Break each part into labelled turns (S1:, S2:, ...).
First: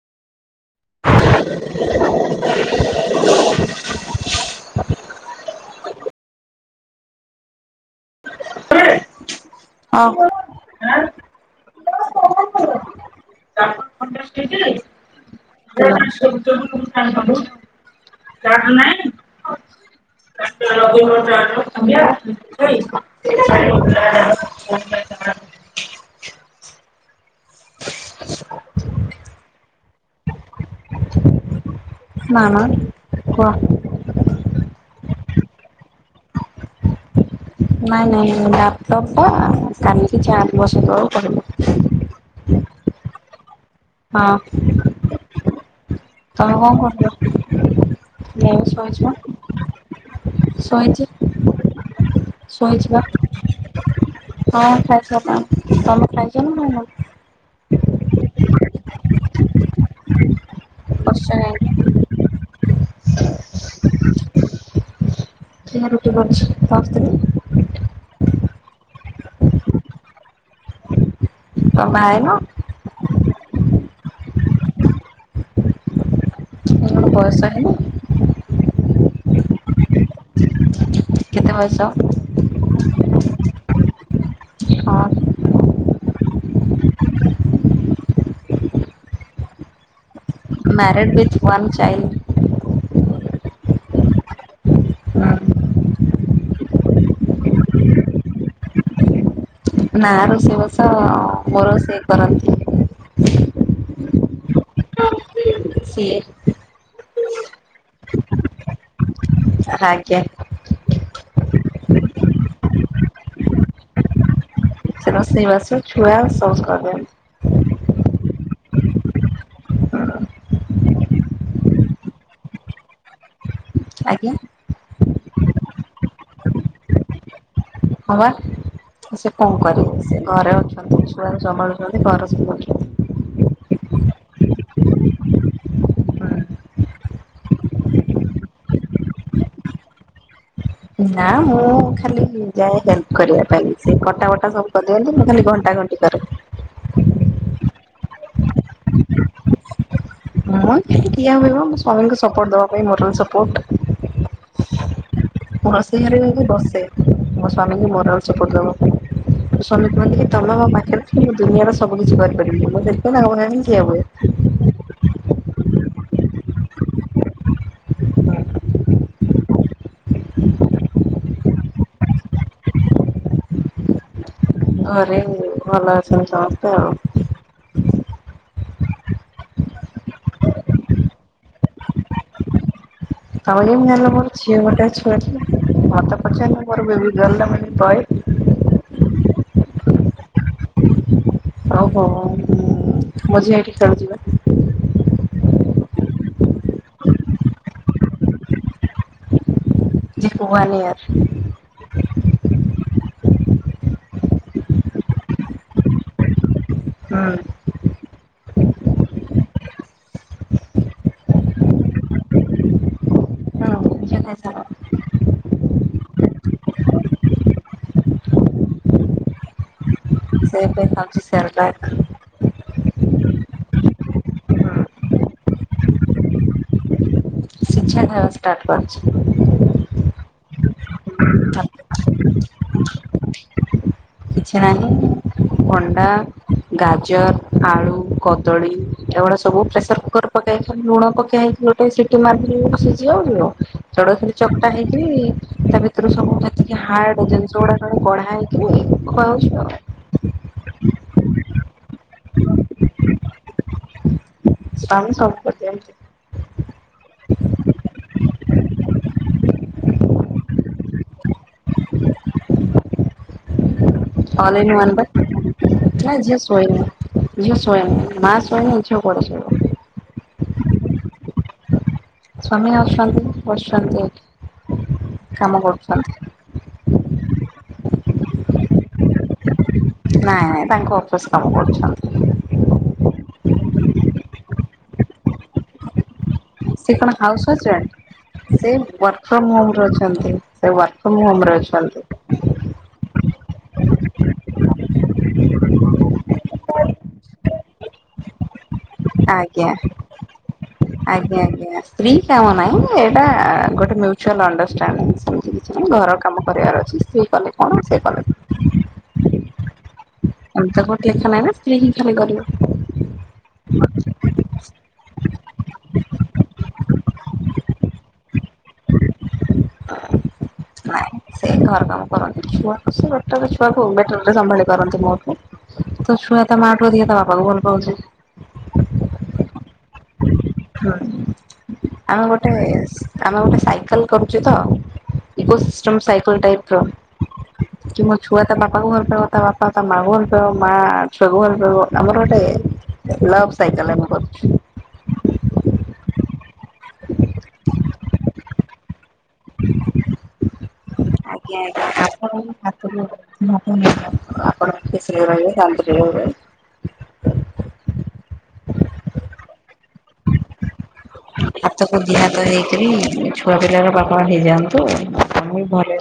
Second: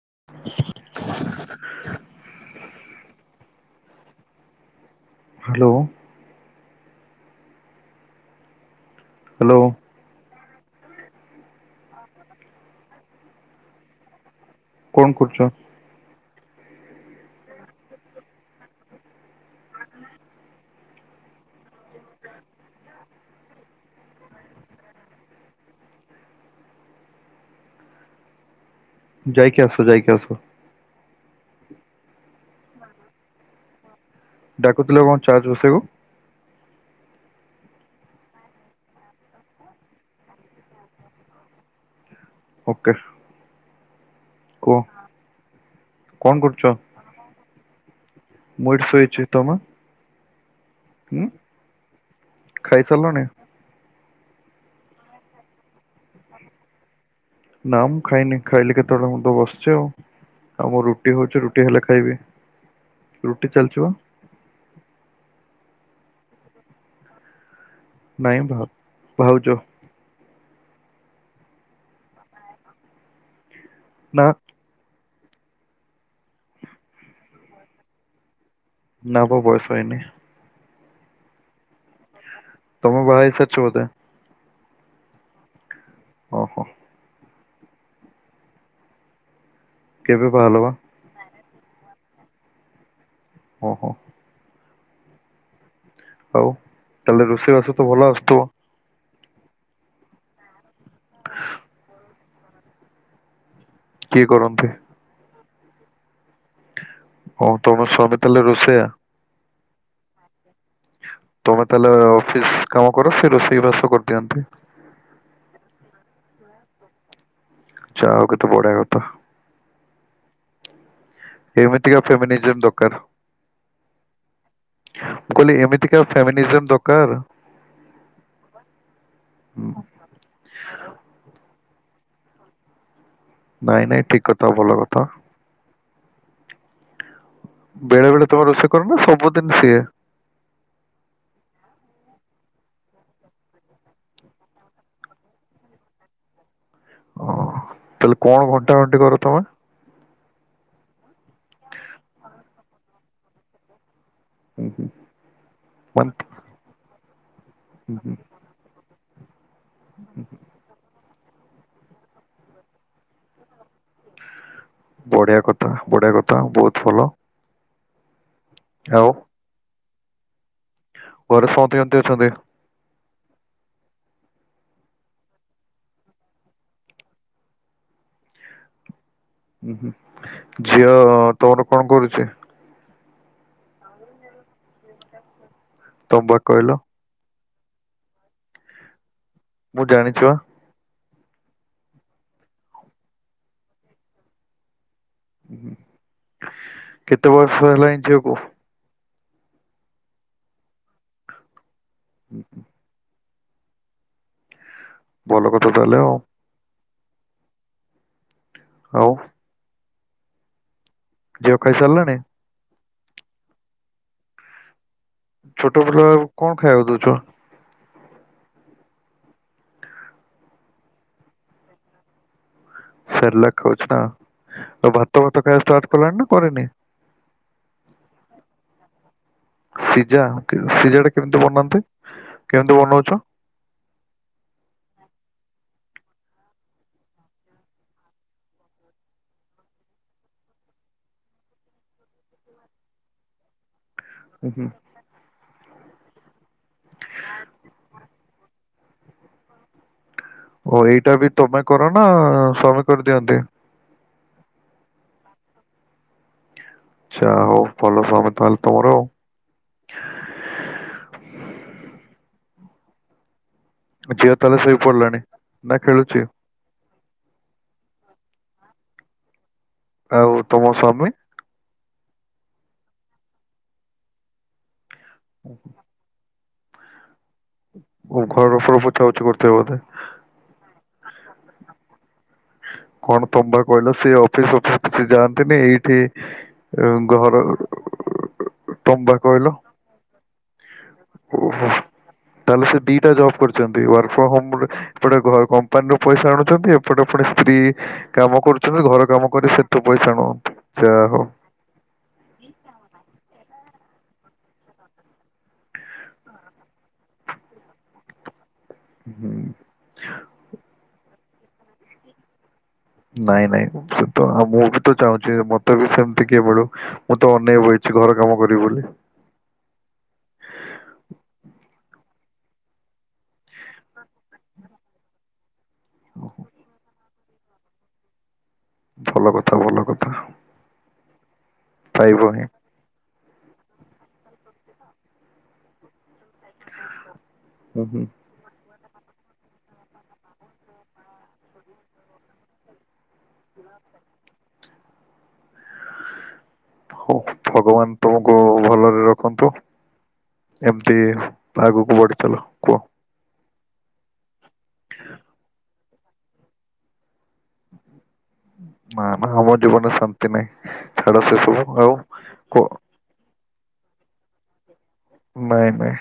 S1: [inaudible] Hello hello
S2: ଅ ନାଇଁ
S1: କଣ କରୁଛ?
S2: [unintelligible] [unintelligible] [inaudible] [inaudible]
S1: ଯାଇକି ଆସ ଯାଇକି ଆସ।
S2: ନା ନା କୁହ।
S1: ଡାକୁୁଥିଲେ କଣ ଚାର୍ଜ ବସେଆକୁ
S2: ନାଇଁ ନାଇଁ ନାଇଁ ଲାପଟପ୍ ଟା କାଲିକି ଚାର୍ଜ ବସିଇ ଦବାକୁ କହିଲେ।
S1: ଓକେ।
S2: ହଁ ତମେ
S1: କୁହ
S2: କଣ କରୁଛ? ମୁଁ ଶୋଇଛି ବା ଶୋଇଚ଼ି
S1: ହୁଁ
S2: ଶୋଇଚ଼ିବା ହଁ ଖାଇ
S1: ଖାଇସାରିଲଣି?
S2: ସାରିଲାଣି ତମେ ଖାଇଛ ନା ଖାଇନ
S1: ନା ମୁଁ ଖାଇନି ଖାଇଲି କେତେବେଳେ ମୁ ତ ବସିଛି ଆଉ ଆମର ରୁଟି
S2: ବସିଛ
S1: ଭଜା ରୁଟି
S2: ଯାଇକି
S1: ହେଲେ ଖାଇବି ରୁଟି ଚାଲିଛି ପା
S2: [inaudible] ରୁଟି କରଛିି ସମସ୍ତେ
S1: ନାଇଁ ଭ ଭାଉଛ
S2: ତମେ ଆଇନ
S1: ନା
S2: ତମର ବୟସ ହେଇନି
S1: ନାବା ବୟସ ହୋଇନି
S2: କେତେ ବୟସ
S1: ତମେ ବାହା ହେଇ ଥା ଚଉଦଆ
S2: ହଁ
S1: ଓ ହୋ କେବେ ବାହାହେଲ ବା
S2: ମ୍ୟରଡ଼ ବିଥ ୱଆନ ଚାଇଲ୍ଡ
S1: ହଁ ହୋ ହଉ ତାହେଲେ ରୋଷେଇ ବାସ ତ ଭଲ ଆସୁଥିବ
S2: ନା ରୋଷେଇ ବସ ମୋର ସେ କରନ୍ତି
S1: କିଏ କରନ୍ତି
S2: ସିଏ
S1: ହଉ ତମ ସ୍ୱାମୀ ତାହେଲେ ରୋଷେଇଆ।
S2: ଆଜ୍ଞା।
S1: ତମେ ତାହେଲେ ଅଫିସ କାମ କର ସେ ରୋଷେଇ ବାସ କରିଦିଅନ୍ତି।
S2: ସେ ରୋଷେଇ ବାସ ଛୁଆ ସବୁ କରି ଦିଅନ୍ତି।
S1: ଯାହା ହଉ କେତେ ବଢିଆ କଥା। ଏମିତିକା ଫେମିନିଜମ ଦରକାର।
S2: ଆଜ୍ଞା।
S1: ମୁଁ କହିଲି ଏମିତିକା ଫେମିନିଜମ୍ ଦରକାର।
S2: ହଁ ବା ସେ କଣ
S1: ହୁଁ,
S2: କରିବେ ସେ ଘରେ ଅଛନ୍ତି ଛୁଆକୁ ସମ୍ଭାଳୁଛନ୍ତି ଘର ସବୁ ଅଛନ୍ତି।
S1: ନାଇଁ ନାଇଁ ଠିକ କଥା ଭଲ କଥା। ବେଳେ ବେଳେ ତମେ ରୋଷେଇ କରନା ସବୁଦିନ ସିଏ।
S2: ନା ମୁଁ ଖାଲି ଯାଏ ହେଲ୍ପ କରିବା ପାଇଁ ସେ କଟା ବଟା ସବୁ କର ଦିଅନ୍ତି ମୁଁ ଖାଲି ଘଣ୍ଟା ଘଣ୍ଟି କରେ
S1: ଓ ତାହଲେ କଣ ଘ
S2: [inaudible]
S1: ହୁଁ ହୁଁ।
S2: ମୁ ରୋଷେଇ
S1: ମାନେ
S2: ଘରେ ଯାଇକି ବସେ ମୋ ସ୍ଵାମୀ କି
S1: ହୁଁ, ହୁଁ,
S2: ମୋରାଲ ସପୋର୍ଟ ଦବା ସ୍ୱାମୀ କୁହନ୍ତି କି ତମେ ମୋ ପାଖରେ ଥିଲେ ମୁଁ ଦୁନିଆର ସବୁ କିଛି କରିପାରିବି ମୁଁ ସେଥିପାଇଁ ତାଙ୍କ ପାଖରେ ଠିଆ ହୁଏ।
S1: ବଢିଆ କଥା ବଢିଆ କଥା ବହୁତ ଭଲ। ଆଉ। ଘରେ ସମସ୍ତେ କେମିତି ଅଛନ୍ତି?
S2: ଘରେ ଭଲ ଅଛନ୍ତି ସମସ୍ତେ ଆଉ।
S1: ଉୁଁ ହୁଁ ଝିଅ ତମର କଣ କରୁଛି?
S2: ତମେ କେମିତି ଜାଣିଲ ମୋର ଝିଅ ଗୋଟେ ଛୁଆ ଟେ ମତେ
S1: ତମେ ବା
S2: ପଚାରିଲ
S1: କହିଲ
S2: ମୋର ବେବି ଗାର୍ଲ ନା ବଏ।
S1: ମୁଁ ଜାଣିଛି ପା।
S2: ଆଉ ହ ମ ଝିଅ ଏଠି ଖେଳୁଚି ବା।
S1: କେତେ ବର୍ଷ ହେଲାଣି ଝିଅ କୁ?
S2: ଝିଅକୁ ୱାନ ୟର।
S1: [inaudible] ଭଲ କଥା ତାହଲେ ଆଉ।
S2: ହୁଁ।
S1: ଆଉ। ଝିଅ ଖାଇସାରିଲାଣି?
S2: ହଁ ଝିଅ ଖାଇସାରିଲାଣି।
S1: ଛୋଟ ପିଲା କଣ ଖାଇବାକୁ ଦଉଚ?
S2: ସେ ଏବେ ଖାଉଛି ସେରଲାକ
S1: ସେରଲାକ ଖାଉଛି ନା ଆଉ ଭାତ ଫାତ ଖାଇବା ଷ୍ଟାର୍ଟ କଲାଣି ନା କରିନି।
S2: ସିଝା ଖାଉଛି। ଷ୍ଟାର୍ଟ କରିଛି।
S1: ସିଜା ସିଝା ଟା କେମିତି ବନାନ୍ତି କେମିତି ବନଉଛ?
S2: କିଛି ନାହିଁ। ଭଣ୍ଡା, ଗାଜର, ଆଳୁ, କଦଳୀ ଏଗୁଡ଼ା ସବୁ ପ୍ରେସର କୁକର୍ ପଟେ ଲୁଣ ପକେଇ କି ଗୁଟେ ସିଟି ମାର ଦେଇ ସିଝିହେଇଯିବ ସେଇରା ଖାଲି
S1: ହୁଁ ହୁଁ।
S2: ଚକଟା ହେଇକି ତା ଭିତରୁ ସବୁ ସେତିକି ହାର୍ଡ ଜିନିଷ ଗୁଡାକ କଢ଼ା ହେଇକିରି ଖୁଆହଉଛି ତ।
S1: ଓ ଏଇଟା ବି ତମେ କର ନା ସ୍ୱାମୀ କରିଦିଅନ୍ତି।
S2: ସ୍ୱାମୀ ସବୁ କରିଦିଅନ୍ତି।
S1: ଆଛା ହଉ ଭଲ ସ୍ୱାମୀ ତାହେଲେ ତମର ଝିଅ ତାହେଲେ
S2: ଅଲ ଇନ
S1: ଶୋଇ
S2: ୱାନ ପା
S1: ପଡିଲାଣି ନା
S2: ଯା
S1: ଖେଳୁଛି
S2: ଝିଅ ଶୋଇନି ଝିଅ ଶୋଇନି ମା ଶୋଇନି ଝିଅ କୁଆଡୁ ଶୋଇବ।
S1: ଆଉ ତମ ସ୍ୱାମୀ
S2: ସ୍ୱାମୀ ଅଛନ୍ତି ବସୁଛନ୍ତି ଏଠି କାମ କରୁ ସ୍ୱାମୀ [inaudible]
S1: ଘର ଉପର ପୋଛା ପୁଛି କରୁଥିବେ ବୋଧେ
S2: ନାଇଁ ନାଇଁ ତାଙ୍କ ଅଫିସ କାମ କରୁଛନ୍ତି।
S1: କଣ ତମବା କହିଲ ସେ ଅଫିସ ଅଫିସ କିଛି ଯାଆନ୍ତିନି ଏଇଠି ଅ,
S2: ସେ କଣ
S1: ଘର
S2: ହାଉସ୍ ଏଜେଣ୍ଟ ସେ
S1: ତମେ ବା
S2: ୱାର୍କ
S1: କହିଲ
S2: ଫ୍ରମ ହୋମରେ ଅଛନ୍ତି ସେ ୱାର୍କ ଫ୍ରମ୍ ହୋମରେ
S1: ଓହୋ
S2: ଅଛନ୍ତି।
S1: ତାହେଲେ ସେ ଦିଟା ଜବ୍ କରିଛନ୍ତି ୱାର୍କ ଫ୍ରମ ହୋମ ଏପଟେ କମ୍ପାନୀ ର ପଇସା ଆଣୁଛନ୍ତି ଏପଟ ଏପଟ ସ୍ତ୍ରୀ କାମ କରୁଛନ୍ତି ଘର କାମ କରି
S2: ଆଜ୍ଞା।
S1: ସେତେ ପଇସା ନୁଅନ୍ତି।
S2: ଆଜ୍ଞା ଆଜ୍ଞା। ସ୍ତ୍ରୀ କାମ ନାହିଁ ଏଇଟା ଗୋଟେ ମ୍ୟୁଚୁଆଲ ଅଣ୍ଡରାଷ୍ଟାଣ୍ଡିଙ୍ଗ ସେମିତି କିଛି ନାହିଁ ଘର କାମ କରିବାର ଅଛି। କଲେ କଣ ସେ କଲେ
S1: ହୁଁ
S2: [inaudible] ଲେଖାହି ନା ସ୍ତ୍ରୀ ହିଁ ଖାଲି କରିବ
S1: ନାଇଁ ନାଇଁ ସେ ତ ମୁଁ ବି ତ ଚାହୁଁଛି ମତେ ବି ସେମିତି କିଏ ମିଳୁ। ମୁଁ ତ ଅନେଇ ବଇଚି ଘର କାମ କରିବି ବୋଲି।
S2: ସେଇ ଘର କାମ କରନ୍ତିଟ ଛୁଆ ବେଟର ରେ ସମ୍ଭାଳ। କରନ୍ତି ମୋଠୁ ତ ଛୁଆ ତା ମାଠୁ ଅଧିକ ତା ବାପାଙ୍କୁ ଭଲ ପାଉଛି ବାପା କୁ ଅଧିକ ଭଲପାଉଛି।
S1: ଭଲ କଥା ଭଲ କଥା।
S2: ହୁଁ
S1: ପାଇବ
S2: ଆମେ
S1: ହିଁ
S2: ଗୋଟେ ଆମେ ଗୋଟେ ସାଇକେଲ କରୁଛୁ ତ ଇକୋ ସିଷ୍ଟମ ସାଇକେଲ ଟାଇପ
S1: ହୁଁ
S2: ର
S1: ହୁଁ।
S2: କିମ ଛୁଆ ତା ବାପାକୁ ଭଲପାଇବ ତା ବାପା ତା ମାଆଙ୍କୁ ଭଲ ପାଉ ମା ଛୁଆକୁ ଭଲପାଇବ ଆମର ଗୋଟେ ଲଭ୍ ସାଇକଲ ଆମେ କରୁଛୁ
S1: ହଉ ଭଗବାନ ତୁମକୁ ଭଲରେ ରଖନ୍ତୁ। ଏମିତି
S2: ଆଜ୍ଞା ଆଜ୍ଞା।
S1: ଆଗକୁ ବଢିଚାଲ
S2: ଆପଣଙ୍କ
S1: କୁହ।
S2: ହାତକୁ ଆପଣ ଖୁସିରେ ରହିବେ ଶାନ୍ତିରେ ରହିବେ
S1: [unintelligible] ନା ନା ଆମ ଜୀବନରେ ଶାନ୍ତି ନାହିଁ ଛାଡ ସେ ସବୁ ଆଉ
S2: ପୁଅପିଲାର ବାପା ମାଆ [inaudible]
S1: ନାଇଁ ନାଇଁ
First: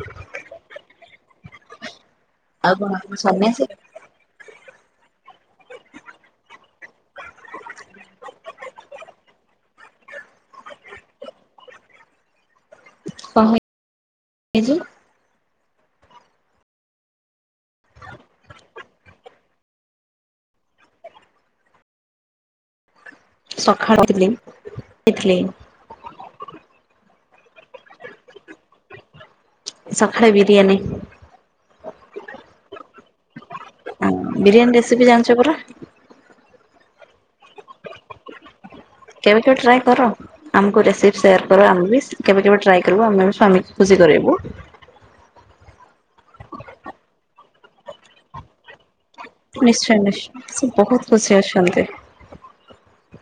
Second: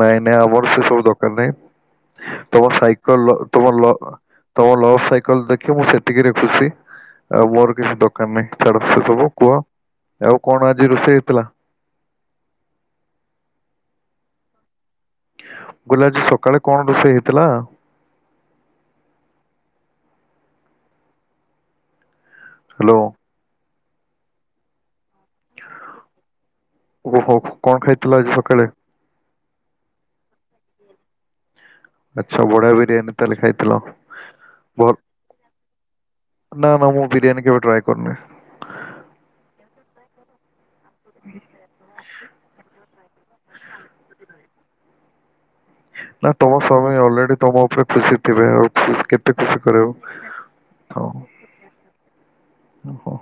S1: ନାଇଁ ନାଇଁ ଆମର ସେ ସବୁ ଦକାର ନାହିଁ। ତମ
S2: ଆଉ କଣ ଆପଣ
S1: ସାଇକେଲ
S2: ସନ୍ୟାସୀ
S1: ତମ ଲ ତମ ଲଭ ସାଇକେଲ ଦେଖି ମୁଁ ସେତିକିରେ ଖୁସି। ଆଉ ମୋର କିଛି ଦରକାର ନାହିଁ ଛାଡ ସେ ସବୁ କୁହ ଆଉ କଣ ଆଜି ରୋଷେଇ ହେଇଥିଲା।
S2: [unintelligible]
S1: ଗୁଲାଜୀ ସକାଳେ କଣ ରୋଷେଇ ହେଇଥିଲା। ହାଲୋ।
S2: ସକାଳୁ [unintelligible]
S1: ଓହ କଣ ଖାଇଥିଲ ଆଜି ସକାଳେ।
S2: ସଖାଳେ ବିରିୟାନୀ।
S1: ଆଚ୍ଛା ବଢିଆ ବିରିୟାନୀ ତାହେଲେ ଖାଇଥିଲ।
S2: ବିରିୟାନୀ ରେସିପି ଜାଣିଛ ପରା?
S1: ନା ନା ମୁଁ ବିରିୟାନୀ କେବେ ଟ୍ରାଏ କରୁନି।
S2: କେବେ କେବେ ଟ୍ରାଏ କର ଆମକୁ ରେସିପି ସେୟାର କର ଆମେ ବି କେବେ କେବେ ଟ୍ରାଏ। କରିବୁ ଆମେ ବି ସ୍ୱାମୀ କୁ ଖୁସି କରିବୁ।
S1: ନା ତମ ସ୍ୱାମୀ ଅଲରେଡି ତମ ଉପରେ ଖୁସି ଥିବେ ଆଉ ଖୁସି କରେଇବ
S2: ନିଶ୍ଚୟ ନିଶ୍ଚ ସେ
S1: ହଁ
S2: ବହୁତ ଖୁସି ଅଛନ୍ତି।
S1: ଓହୋ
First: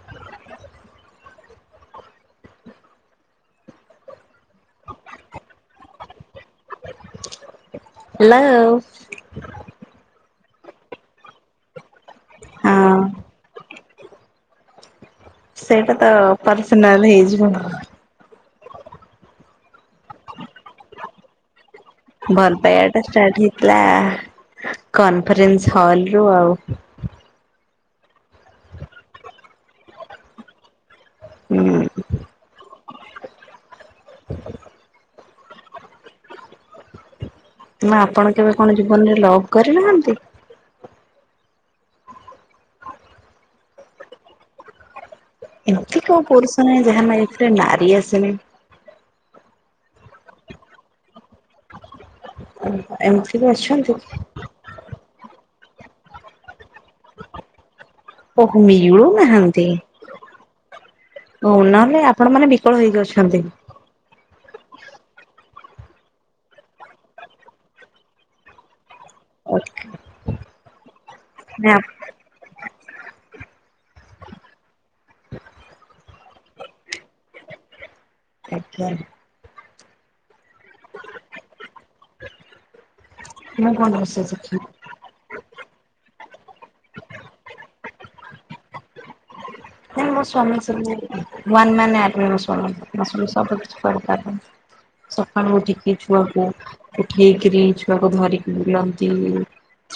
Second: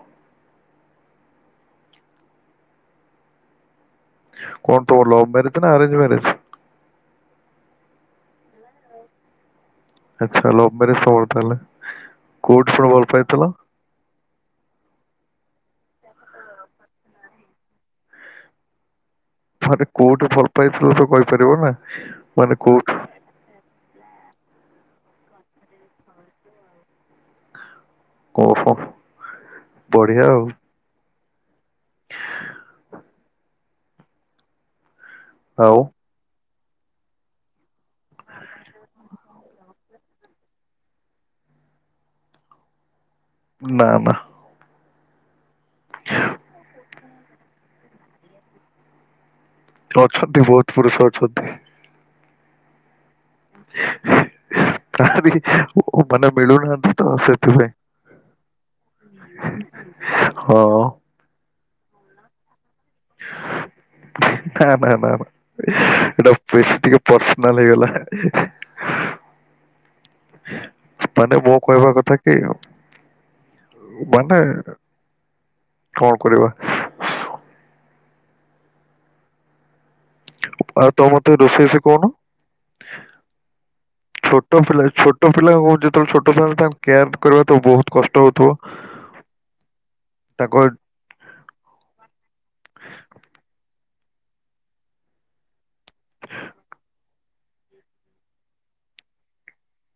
S1: କଣ ତୁମର ଲଭ ମ୍ୟାରେଜ ନା ଆରେଞ୍ଜ ମ୍ୟାରେଜ।
S2: ହେଲଓ
S1: ଆଚ୍ଛା ଲଭ ମ୍ୟାରେଜ୍ ସବୁ ତାହେଲେ କୋଉଠିଣ
S2: ହଁ
S1: ଭଲ ପାଇଥିଲ।
S2: ସେଇଟାତ ପର୍ସନାଲ ହେଇଯିବ।
S1: ଥରେ କୋଉଠି ଭଲ ପାଇଥିଲ ତ କହିପାରିବ ନା। ମାନେ
S2: ଭଲ ପାଇବା
S1: କୋଉଠୁ
S2: ଟା ଷ୍ଟାର୍ଟ ହେଇଥିଲା କନଫରେନ୍ସ ହଲ ରୁ ଆଉ।
S1: ଓହୋ ବଢିଆ ଆଉ। [inaudible]
S2: [inaudible]
S1: ଆଉ
S2: ନା ଆପଣ କେବେ କଣ ଜୀବନରେ ଲଭ୍ କରିନାହାନ୍ତି?
S1: ନା ନା।
S2: ଏମିତି କଉ ପୁରୁଷ ନାହିଁ ଯାହା ନାଇଫ୍ ରେ ନାରୀ ଆସିନି।
S1: ଅଛନ୍ତି ବହୁତ ପୁରୁଷ ଅଛନ୍ତି।
S2: ଓ ଏମିତି ବି ଅଛନ୍ତି?
S1: କାହାନ୍ତି ଓ ମାନେ ମିଳୁନାହାନ୍ତି। ତ ସେଥିପାଇଁ
S2: ଓହୋ ମିଳୁନାହାନ୍ତି।
S1: ହଁ।
S2: ହଉ ନହେଲେ ଆପଣ ମାନେ ବିକଳ ହେଇକି ଅଛନ୍ତି।
S1: [inaudible] ନା ନା ନା ନା ସେଟା ବେଶୀ ଟିକେ ପର୍ସନାଲ ହେଇଗଲା। ମାନେ ମୋ କହିବା କଥା ଏଇଆ ଆଉ ମାନେ କଣ କରିବା।
S2: ଆଜ୍ଞା।
S1: ଆଉ ତମେ ମତେ ରୋଷେଇ ସିକଉନ
S2: ମୁଁ କଣ ରୋଷେଇ
S1: ଛୋଟ
S2: ଶିଖିବି
S1: ପିଲା ଛୋ ଛୋଟ ପିଲାଙ୍କୁ ଯେତେବେଳେ ଛୋଟ ଛୁଆଙ୍କୁ ତାଙ୍କୁ କେୟାର କରିବା ତ ବହୁତ କଷ୍ଟ ହଉଥିବ।
S2: ନାଇ ମୋ
S1: ତାଙ୍କ
S2: ସ୍ୱାମୀ ସେମତୀ ୱାନ୍ ମ୍ୟାନ୍ ଆର୍ମି ମୋ ସ୍ୱାମୀ ସବୁ କିଛି କରିପାରିବେ। ସକାଳୁ ଉଠିକି ଛୁଆକୁ ଉଠେଇକିରି ଛୁଆକୁ ଧରିକି ବୁଲନ୍ତି।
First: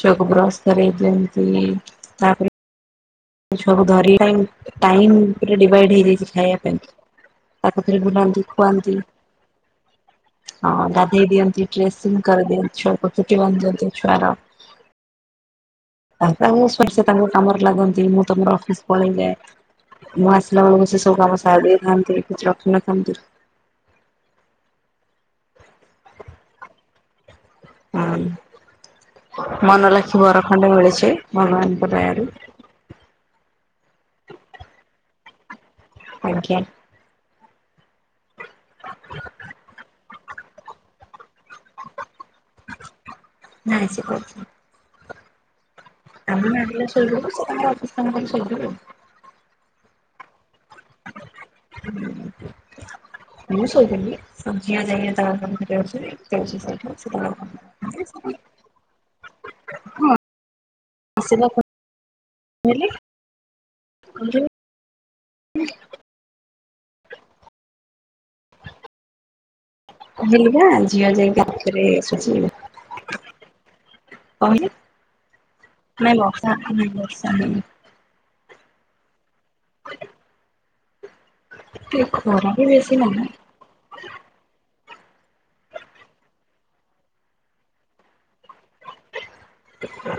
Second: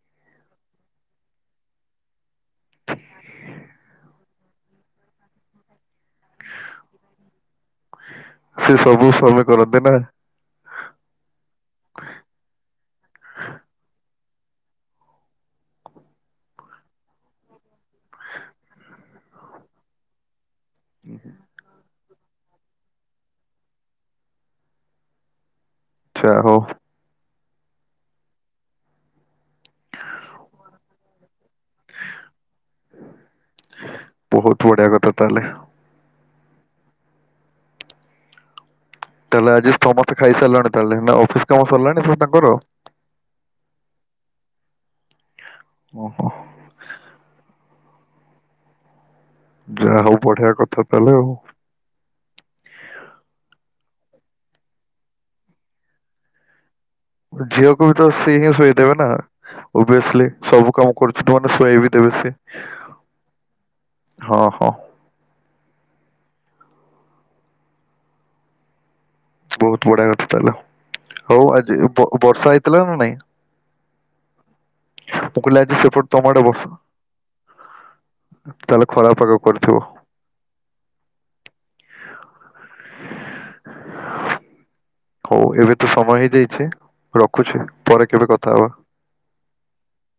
S2: ଛୁଆକୁ ବ୍ରସ୍ କରେଇ ଦିଅନ୍ତି ତାପରେ ମୁଁ ଛୁଆ କୁ ଧରିନାହିଁ ଟାଇମ ଡିଭାଇଡ ହେଇଯାଇଛି ଖାଇବା ପାଇଁ। ତାକୁ ଧରି ବୁଲାନ୍ତି।
S1: ସେ
S2: ଖୁଆନ୍ତି
S1: ସବୁ ସ୍ୱାମୀ କରନ୍ତି ନା।
S2: ହଁ ଗାଧେଇ ଦିଅନ୍ତି ଡ୍ରେସିଂ କରିଦିଅନ୍ତି ଛୁଆକୁ ଚୁଟିବାନ୍ଧି ଦିଅନ୍ତି ଛୁଆର। ତା ତାଙ୍କର [unintelligible] ତାଙ୍କ କାମରେ ଲାଗନ୍ତି ମୁଁ ତମର ଅଫିସ ପଳେଇଯାଏ। ମୁଁ ଆସିଲା ବେଳକୁ ସେ ସବୁ କାମ ସାରିଦେଇଥାନ୍ତି କିଛି ରଖିନଥାନ୍ତି।
S1: ଆଚ୍ଛା ହଉ।
S2: ହଁ ମନ ଲାଖି ବର ଖଣ୍ଡେ ମିଳିଛି ଭଗବାନଙ୍କ ଦୟାରୁ।
S1: ବହୁତ ବଢିଆ କଥା ତାହେଲେ
S2: ଆଜ୍ଞା। [inaudible]
S1: ତାହେଲେ ଆଜି ସମସ୍ତେ ଖାଇସାରିଲଣି ତାହେଲେ ନା ଅଫିସ କାମ ସରିଲାଣି ତାଙ୍କର।
S2: ନାଇଁ ସେ କରୁଛନ୍ତି।
S1: ଓହୋ
S2: ଆମେ ମାଆ ପିଲା ଶୋଇପଡ଼ିବୁ ସେ ତାଙ୍କ ଅଫିସ୍ କାମ କରି ଶୋଇପଡ଼ିବେ ଆଉ
S1: ଯାହା ହଉ ବଢିଆ କଥା ତାହେଲେ ଆଉ।
S2: [inaudible] ମୁଁ ଶୋଇପଡିବି [unintelligible]
S1: ଝିଅକୁ ବି ତ ସିଏ ହିଁ ଶୋଇଦେବେ ନା
S2: ହଁ
S1: ଓଭିଏସ୍ଲି ସବୁ କାମ କରୁଛି ତୁ
S2: ଆସିବା
S1: ମାନେ ଶୁଆଇବି ଦେବେ ସେ
S2: କହିଲେ
S1: ହଁ ହଁ।
S2: [inaudible]
S1: ବହୁତ ବଢିଆ କଥା
S2: କହିଲି
S1: ତାହେଲେ
S2: ବା ଝିଅ ଯାଇକି
S1: ହଉ ଆଜି
S2: ରାତିରେ ଶୋଇଛି
S1: ବ-ବର୍ଷା ହେଇଥିଲା ନା ନାଇଁ?
S2: କହିଲେ
S1: ମୁଁ କହିଲି ଆଜି ସେପଟେ
S2: ନାଇଁ
S1: ତମ ଆଡେ
S2: ବର୍ଷା
S1: ବ
S2: ନାଇଁ ବର୍ଷା ହେଇନି
S1: ତାହେଲେ ଖରା ପାଗ କରିଥିବ।
S2: ଏ ଖରା ବି ବେଶି ନାହିଁ।
S1: ହଉ ଏବେ ତ ସମୟ ହେଇଯାଇଛି ରଖୁଛି ପରେ କେବେ କଥା ହବା।
S2: [inaudible]